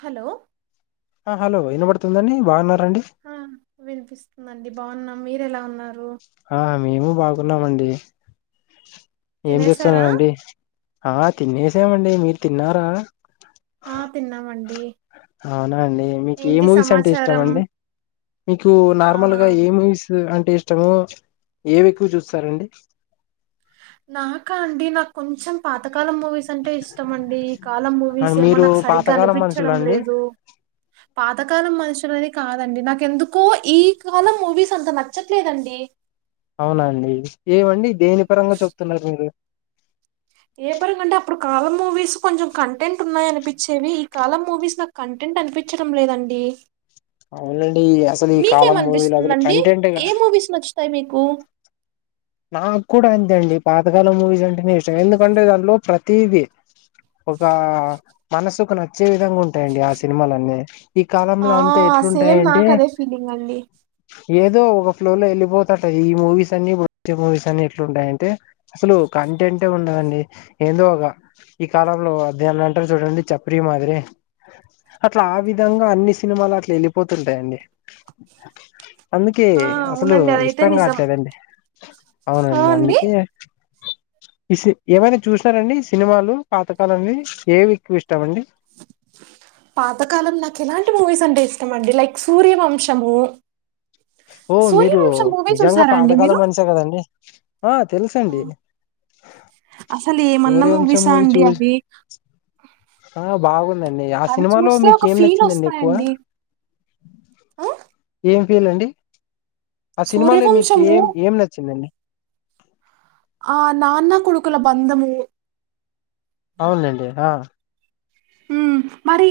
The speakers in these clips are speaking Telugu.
హలో ఆ హలో ఇనబడుతుందా అండి బాన్నా ఆ వినిపిస్తుందండి బాగున్నాం మీరు ఎలా ఉన్నారు న్నా మండి ఏం తినేసారా జేస్తున్నారండి ఆ తినేసామండి మీరు తిన్నారా ఆ తిన్నామండి. అవునా అండి మీకు ఏ ఏంటి మూవీస్ అంటే ఇష్టం సమాచారం అండి మీకు ఆ నార్మల్ గా ఏ మూవీస్ అం టేష్టమో ఏవి ఎక్కువ చూస్తారండి నాకా అండి నా కొంచం పాత కాలం మూవీస్ అంటే ఇష్టం అండి ఈ కాలం మూవీస్ అండ్ ఏమో మీరు నాకు సరిగ్గా పాతకాలం మనుషులా అనిపిచ్చడం అండి లేదు పాతకాలం మనుషులది కాదండి నాకెందుకో ఈ కాలం మూవీస్ అంత నచ్చట్లేదండి అవునా అండి ఏమండి దేని పరంగా చెప్తున్నారు మీరు ఏ పరంగా అంటే అప్పుడు కాలం మూవీస్ కొంచెం కంటెంట్ ఉన్నాయ అనిపించేవి ఈ కాలం మూవీస్ నాకు కంటెంట్ అనిపించడం లేదండి అవునండి అసలు ఈ కాలం మూవీలు అసలు కంటెంటే తయ్ మీకు నాక్కూడా అంతే అండి పాత గాలం మూవీస్ అంటేనే ఇష్టం ఎందుకంటే దానిలో ప్రతిదీ ఒక మనసుకు నచ్చే విధంగా ఉంటాయండి ఆ సినిమాలన్నీ ఈ ఆ కాలంలా అంతే సేమ్ ఎట్లుంటాయంటే నాకు అదే ఫీలింగ్ అండి ఏ దో ఒక ఫ్లో లో వెళ్ళిపోతంటాయ్ ఈ మూవీస్ అన్ని ఇప్పుడు మూవీస్ అన్ని ఎట్లా ఉంటాయంటే అసలు కంటెంటే ఉండదండి ఏందో ఒక ఈ కాలంలో దాన్ని అంటారు చూడండి చప్పరి మాదిరి అట్లా ఆ విధంగా అన్ని సినిమాలు అట్లా వెళ్ళిపోతుంటాయండి అందుకే ఆ అసలు అవునండి అదైతే ఇష్టం నిజం కావట్లేదండి ఆ అవునండి అండి అందుకే ఏమైనా చూసినారండి సినిమాలు పాతకాలంవి ఏవి ఎక్కువ ఇష్టామ అండి పాతకాలం నాకు ఎలాంటి మూవీస్ అంటే ఇష్టం అండి లైక్ సూర్యవంశము ఓ మీరు సూర్యవంశం మూవీ నిజంగా చూసారా అండి మీరు పాతకాలం మనిషే కదండి ఆ తెలుసు ఆ, అండి అసలు ఏమన్నా సూర్య వంశం మూవీసా మూవీ అండి చూసి అవి ఆహ్ బాగుందండి ఆ అవి సినిమాలో చూస్తే మీకు ఏం నచ్చిందండి ఎక్కువ ఆహ్ ఏం ఫీల్ అండి ఆ సినిమాలో మీకు సూర్యవంశము ఏం ఏం నచ్చిందండి ఆ నాన్న కొడుకుల బంధము అవునండి ఆహ్ ఉమ్ మరి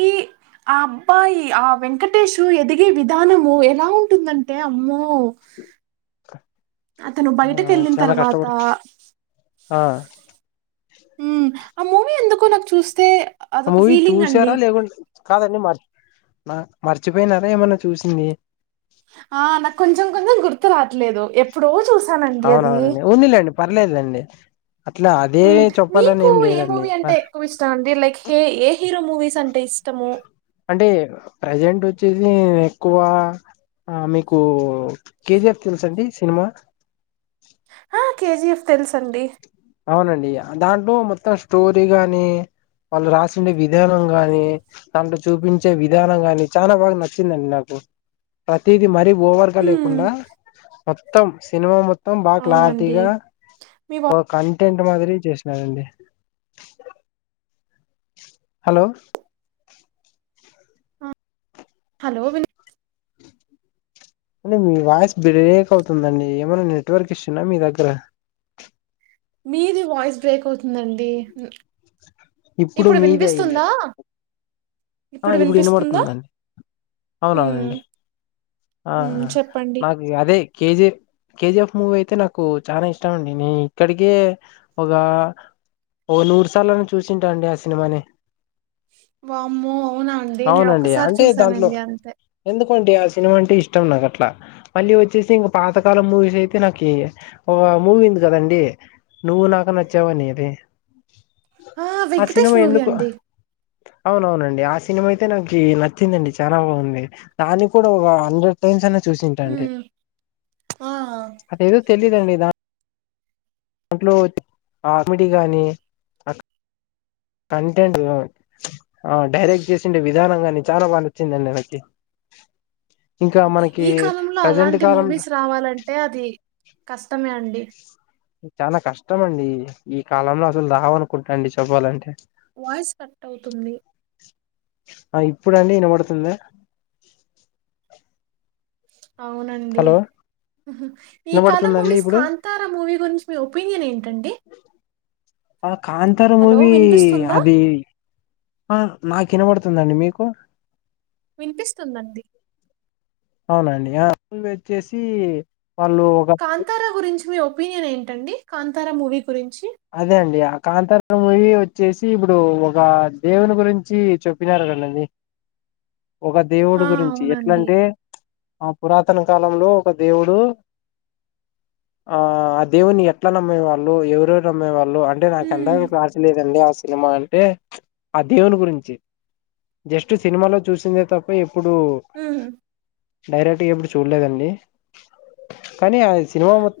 ఆ అబ్బాయి ఆ వెంకటేష్ ఎదిగే విధానము ఎలా ఉంటుందంటే అమ్మో అతను ఆ బయటకు వెళ్ళిన చాలా తర్వాత కష్టపడు ఆ ఉమ్ ఆ మూవీ ఎందుకో నాకు చూస్తే ఆ అదొక మూవీ ఫీలింగ్ అండి. చూసారా లేకుంటే కాదండీ మర్చ నా మర్చిపోయినారా ఏమన్నా చూసింది. ఆహ్ నాకు కొంచం కొంచం గుర్తు రా లేదు ఎప్పుడో చూస్ అవునవునండి ఉందిలేండి పర్లేదులేండి అట్లా అదే హ్మ్. చెప్పాలని మీకు ఏం ఏ లేదండి మూవీ అంటే ఆ ఎక్కువ ఇష్టం అండి? లైక్ హే ఏ హీరో మూవీస్ అంటే ఇష్టము అంటే ప్రజెంట్ వచ్చేది ఎక్కువ మీకు కేజీఆఫ్ తెలుసండి సినిమా ఆ! కేజీఎఫ్ తెలుసండి అవునండి దాంట్లో మొత్తం స్టోరీ గాని వాళ్ళు రాసండే విధానం గాని దాంట్లో చూపించే విధానం గాని చాలా బాగా నచ్చిందండి నాకు ప్రతిది మరి ఓవర్గా హ్మ్. లేకుండా మొత్తం సినిమా మొత్తం బా అవునండి. క్లాతిగా మీ వా ఇంటింటి మాదిరి చేసినారంండి హలో ఆ! హలో విన్ అంటే మీ వాయిస్ బ్రేక్ అవుతుందండి ఏమైన్నా నెట్వర్క్ ఇస్తుిన మీ దగ్గర మీది వాయిస్ బ్రేక్ అవుతుందండి ఇప్పుడు మీదే అయిందండి ఆ ఇప్పుడు వినబడుతుందండి హ్మ్. అవునవునండి ఆ హ్మ్. చెప్పండి. నాకు అదే కి జి కేజీఎఫ్ మూవీ అయితే నాకు చాలా ఇష్టం అండి నే ఇక్కడికే ఒక ఓ నూరు సార్ను చూసింటా అండి ఆ సినిమాని వామ్ అవునండి అంటే దాంట్లో చూసానండి అంతే. ఎందుకండి ఆ సినిమా అంటే ఇష్టం నాకు అట్లా మళ్ళీ ఒచ్చేసి ఇంగ పాతకాలం మూవీస్ అయితే నాకి ఒగ మూవీ ఉంది కదండి నువ్వు నాకు నచ్చావని ఇది ఆ 'వెంకటేష్' సినిమా మూవీ ఎందుకు అండి. అవునవునం యాస్ సినిమా అయితే నాకి నచ్చిందండి చానా బాగుంది దానికి కూడా ఒక హండ్రెడ్ టైమ్స్ అన్న చూసింటా అండి హ్మ్. ఆ అదెదో తెలిదండి దా దాంట్లో ఆర్మిడి గాని అ కంటెంట్ అ డైరెక్ట్ చేసిండ విధానం కాగాని చాలా బాగా నచ్చిందండి నాకి ఇంకా మనకి ఈ కాలంలో ప్రజెంట్ అలాంటి కాలం మూవీస్ రావాలంటే అది కష్టమే అం డి చాలా కష్టమండి ఈ కాలంలో అసలు రావనుకుంటా అండి చెప్పాలంటే వాయిస్ కట్ అవుతుంది ఆ ఇప్పుడండి ఇనబడుతుంద అవునండి ఉహ్ ఈ కాలం వినబడుతుందండి మూవీస్ ఇప్పుడు కాంతారా మూవీ గురించి మీ ఒపీనియన్ ఏంటండి? ఆ కాంతార హలో మూవీ వినిపిస్తుందా. నాకినబడుతుందండి మీకు వినిపిస్తుందండి అవునండి ఆ పూల్వ వెచ్చేసి కాంతారా గురించి మీ ఓపి ఒపీనియన్ ఏంటండి కాంతారా మూవీ గురించి అదే అండి ఆ కాంతారా మూవీ ఒచ్చేసి ఇప్పుడు ఒక దేవుని గురించి చెప్పినారు కదండి ఒక దేవుడు ఆ గురించి అవునండి ఎట్లంటే ఆ పురాతన కాలంలో ఒక దేవుడు ఆ ఆ దేవుని ఎట్లా నమ్మే వాళ్ళు ఎవరెవరు నమ్మెవాళ్ లు అంటే నాకు ఉమ్, ఇందాక క్లాస్ లేదండి ఆస్ సినిమా అంటే ఆ దేవుని గురించి జస్ట్ సినిమాలో చూసిందే తప్ప ఎప్ ప్పుడు ఉమ్. డైరెక్ట్ గా ఎప్పుడు చూలేదండి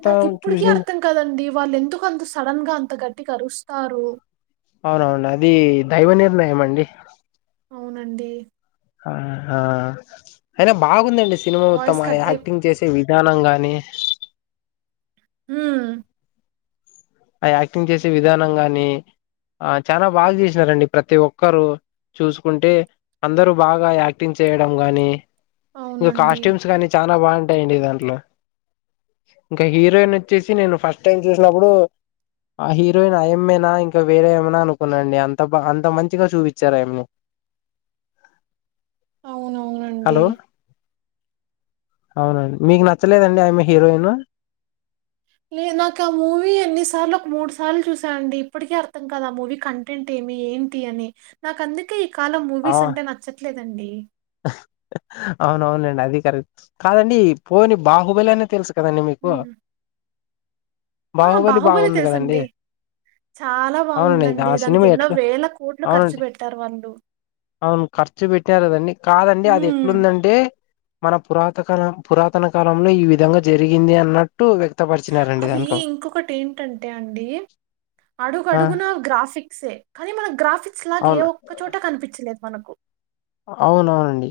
నాకు ఇప్పటికీ అర్థం కాదండి వాళ్ళు ఎందుకు అంత స్ సడన్ గా అంత గట్టిగ అరుస్తారు అవునవును అది దైవ నిర్ణయం అండి అవునండి. ఆహ అయినా బాగుందండి సినిమా మొత్తం వాయిస్ ఆ కట్ అయిపో యాక్టింగ్ చేసే వి ధ్యానం గానీ ఊమ్ ఆ యాక్టింగ్ చేసే విధానం గాని ఆ చానా బాగా చేసినారండి ప్రతి ఒక్కరు చూసుకుంటే అందరూ బాగా యాక్టింగ్ చేయడం గాని ఇగ అవునండి కాస్ట్యూమ్స్ గానీ చానా నా బాంటాయండి దాంట్లో ఇంకా హీరోయిన్ వచ్చేసి నేను ఫస్ట్ టైం చూసినప్పుడు ఆ హీరోయిన్ అయమ్మేనా ఇంకా వేరే ఏమనా అనుకున్నాండి అంత బ అంత మంచిగా చూపించారు అయమ్మని. అవునవునండి. హలో అవునండి మీకు నచ్చలేదండి ఆయమ్మీ హీరోయిను నే నాకు ఆ మూవీ ఎన్నిసార్లు ఒక మూడుసార్లు చూసా అండి, ఇప్పటికీ అర్థం కాదా ఆ మూవీ కంటెంట్ ఏమి ఏంటి అని నాకు అందుకే కాలం మూవీస్ అంటే నచ్చట్లేదండి. అవునఅవున్లేండి అది కరెక్ట్ కాదండి పోని బాహుబలి అన్న తెలుస కదండి మీకు హ్మ్. ఆ బాహుబలి బాహుబలే బాగుంది కదండి తెలుసండి చాలా అవునండి ఇది ఆ బాగుందండి దానికి సినిమా ఎన్నో ఎట్లా వేల కోట్లు ఖర్చు అవునండి పెట్టారు వాళ్ళు అవును ఖర్చు పెట్టినారు కదండి కాదండి అది హ్మ్. ఎట్లుందంటే మన పురాత కాల పురాతన కాలంలో ఈ విధంగా జరిగింది అన్న అవి ఇంకొకటి ఏంటంటే అండి అడుగు ఆ అడుగున గ్రాఫిక్సే కానీ మన ఫిక్స్ లాగ ఏ అవును ఒక్కచోట కనిపిచ్చలేద్ మనకు అవునవునండి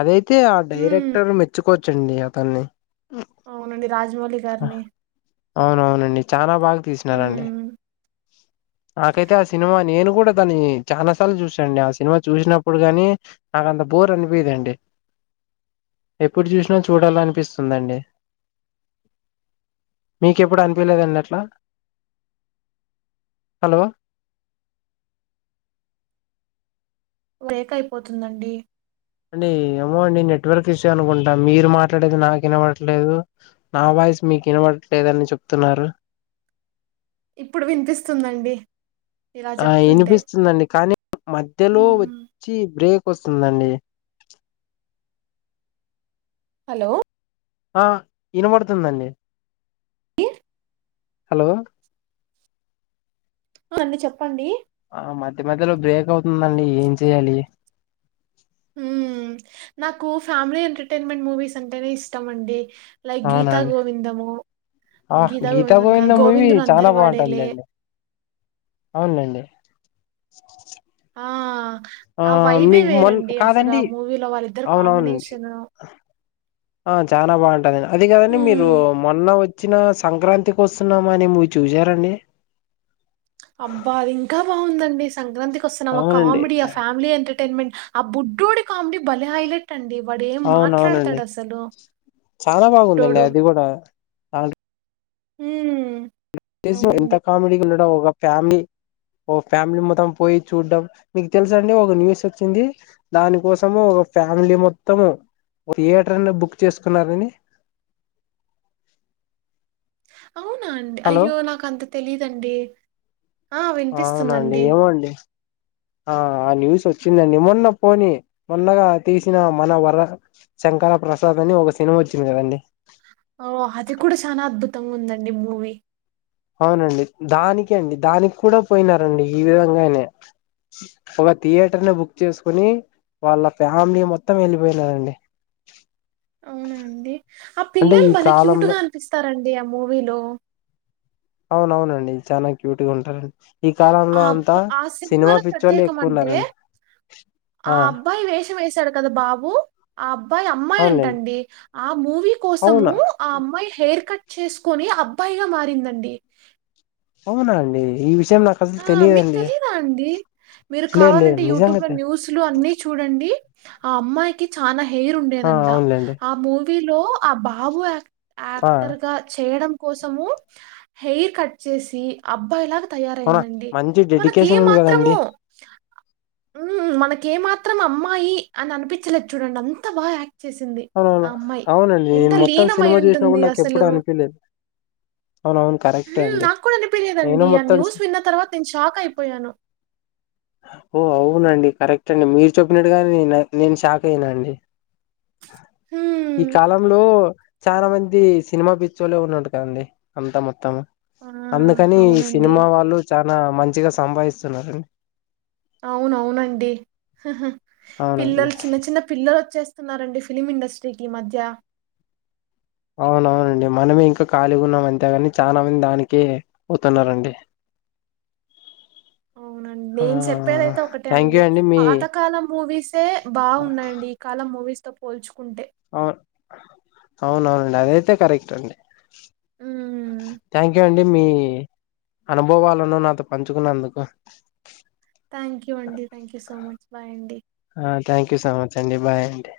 అదై తే ఆ హ్మ్. డైరెక్టర్ మెచ్చుకో చ్చండి అతన్ని. అవునండి. రాజమౌళి గారిని. అవునవునండి చానా బాగా తీసినారండి. హ్మ్. నాకైతే ఆ సినిమా నేను కూడా దాని చాలా సార్లు చూసాండి ఆ సినిమా చూసినప్పుడు గాని నాకంత బోర్ అనిపీదండి ఎప్పుడు చూసినా చూడాల అనిపిస్తుందండి, మీకెప్పుడు అనిపియ లేదండి అట్లా హలో వేక్ అయిపోతుందండి. అండి ఏమో అండి నెట్వర్క్ ఇష్యూ అనుకుంటా మీరు మాట్లాడేది నాకు వినవట్లేదు నా వాయిస్ మీకు వినవట్లేదని చెప్తున్నారు ఇప్పుడు వినిపిస్తుందండి ఇలా ఆ చెప్తుంటే వినిపిస్తుందండి కానీ మధ్యలో మ్మ్ వచ్చి బ్రేక్ కొస్తుందండి హలో ఆ ఇన బడుతుందండి ఏ హలో ఆ అండి చెప్పండి ఆ మధ్య మధ్యలో బ్రేక్ అవుతుందండి ఏం చెయ్యాలి? హ్మ్ నాకు ఫ్యామిలీ ఎంటర్టైన్మెంట్ మూవీస్ అంటేనే ఇష్టం అండి. లైక్ గీతా అవునండి గోవిందము ఆ గీతా గోవిందం గోవింద కాదు మూవీ గోవిందుడు చాలా అందరి వాడేలే బాగుంటుందండి అవునండి ఆ ఆ వైబే మీకు మొన్ వేరండి అసలు ఆ కాదండి మూవీలో వాళ్ళిద్దరు అవునవునండి కాంబినేషను చానా బావుంటదిగా అది కాదండి మీరు మొన్న వచ్ వచ్చిన సంక్రాంతికి వస్తున్నాం అనే మూవీ చూసారండి అబ్బా అది ఇంకా బాగుందండి సంక్రాంతికి వస్తున్న అవునండి కామెడి ఆ ఫ్యామిలీ ఎంటర్ న్మెట్ ఆ బుడ్డోడి కామెడీ భలే హైలెట్ అవునవునండి చాలా బాగుందండి అది గుడా ఆ హుమ్ వెంకటేష్ ఎంత కామెడీగ ఉన్న ఒక ఫ్యామిలీ ఓ ఫ్యామిలీ మొత్తం పోయి చూడ్డం మీకు తెలుస అండి ఒక న్యూస్ వచ్చింది దాని కోసము ఒక ఫ్యామిలీ మొత్తం ఒక థియేటర్ నే బుక్ చేసుకున్నరని అవునా అండి అయ్యో నాకు అంత తెలీదండి ఆ అవునండి వినిపిస్తుందండి ఏమో అండి ఆ ఆ న్యూస్ వచ్చిందండి మొన్న పోని మొన్నగా తీసిన మన వర శంకరపసాద్ అని ఒక సినిమా వచ్చింది కదండి ఓ అది కూడా చానా అద్భుతంగా ఉందండి మూవీ అవునండి దానికి అండి దానికి కూడా పోయినారండి ఈ విధంగానే ఒక థియేటర్ ని బుక్ చేసుకుని వాళ్ళ ఫ్యామిలీ మొత్తం ఎళ్ళిపోయినారండి అవునా అండి ఆ పిల్లల్ ఈ బలే క్యూట్ కాలంలో గా అనిపిస్తారండి డి ఆ మూవీలో అవునవునండి చాలా క్యూట్ గా ఉంటారండి ఈ ఆ కాలంలో అబ్బ అంతా ఆ సినిమా సినిమాలో పిచ్చోలు ఎక్కువ ప్రత్యేకమంటే, ఉన్నారండి ఆ అబ్బాయి వేషం వేశాడు కదా బాబు ఆ అబ్బాయి అమ్మాయి అవునులేండి అంటండి మూవీ కోసము అవునా ఆ అమ్మాయి హెయిర్ కట్ చేసుకొని అబ్బాయిగా మారిందండి అవునా అండి ఈ విషయం నాకు అసలు ఆ మీక్ తెలియదండి తెలిదా అండి మీరు లేదు లేదు కావాలంటే నిజంగా యూట్యూబ్ లో తె న్యూస్లు అన్నీ చూడండి ఆ అమ్మాయి చాన హెయిర్ ఆ ఉండేదంట అవునులేండి ఆ మూ లో ఆ బాబు యాక్టింగ్ ఆ యాక్టర్ గా చేయడం కోసము హెయిర్ కట్ చేసి అబ్బాయి లాగా అవునా అవునండీ మంచి మనకు ఏ డెడికేషన్ ఉంది మాత్రము కదండి హుమ్ ఏ మాత్రం అమ్మాయి అని అనిపించలేదు చూడండి అంత బాగ్ యాక్ట్ చేసింది ఆ అవుననా అమ్మాయి అవునండి ఎంత నేను మొత్తం లీనమై సినిమా చూసినా ఉంటుంది కూడా నాకు అసలు ఎప్పుడు అనిపలేదు. నాకు కూడా అనిపిలేదండి ఆ మొత్తం న్యూస్ విన్న తర్వాత నేను షాక్ అయిపోయాను. ఓ అవునండి కరెక్ట్ అండి మీరు చెప్పినట్టుగాని నేను షాక్ అయనాండి ఈ మ్మ్. కాలంలో చాలా మంది సినిమా పిచ్చోలే ఉన్నట్టు కదండీ అంతా మొత్తము ఆ అందుకని ఈ అవునండి. సినిమా వాళ్ళు చ లా మంచిగా సంభాయిస్తున్నారం అవునవునండి అవునండి పిల్లలు చిన్న చిన్న పిల్లలు వచ్చేస్త స్తున్నారండి ఫిలిమ్ ఇండస్ట్రీకి ఈ మధ్య అవునవునండి మనమే ఇంకా ఖాళీగా ఉన్నాం అంతేగాని చాలా మంది దానినికి పోతున్నరండి అవునండి నేను చెప్పేదైతే ఒకటే థ్యాంక్ యూ అండి మీ పాతకాలం మూవీసే బాగున్నాయండి ఈ కాలం మూవీస్ తో పోల్చుకుంటే అవ్ అవునవునండి అదైతే కరెక్ట్ అండి హ్మ్. థ్యాంక్ యూ అ మీ అనుభవాలను నాతో పంచుకున్నందుకు థ్యాంక్ యు అండి thank you so much bye అండి ఆ థ్యాంక్ యూ సో మచ్ అండి బాయ్ అండి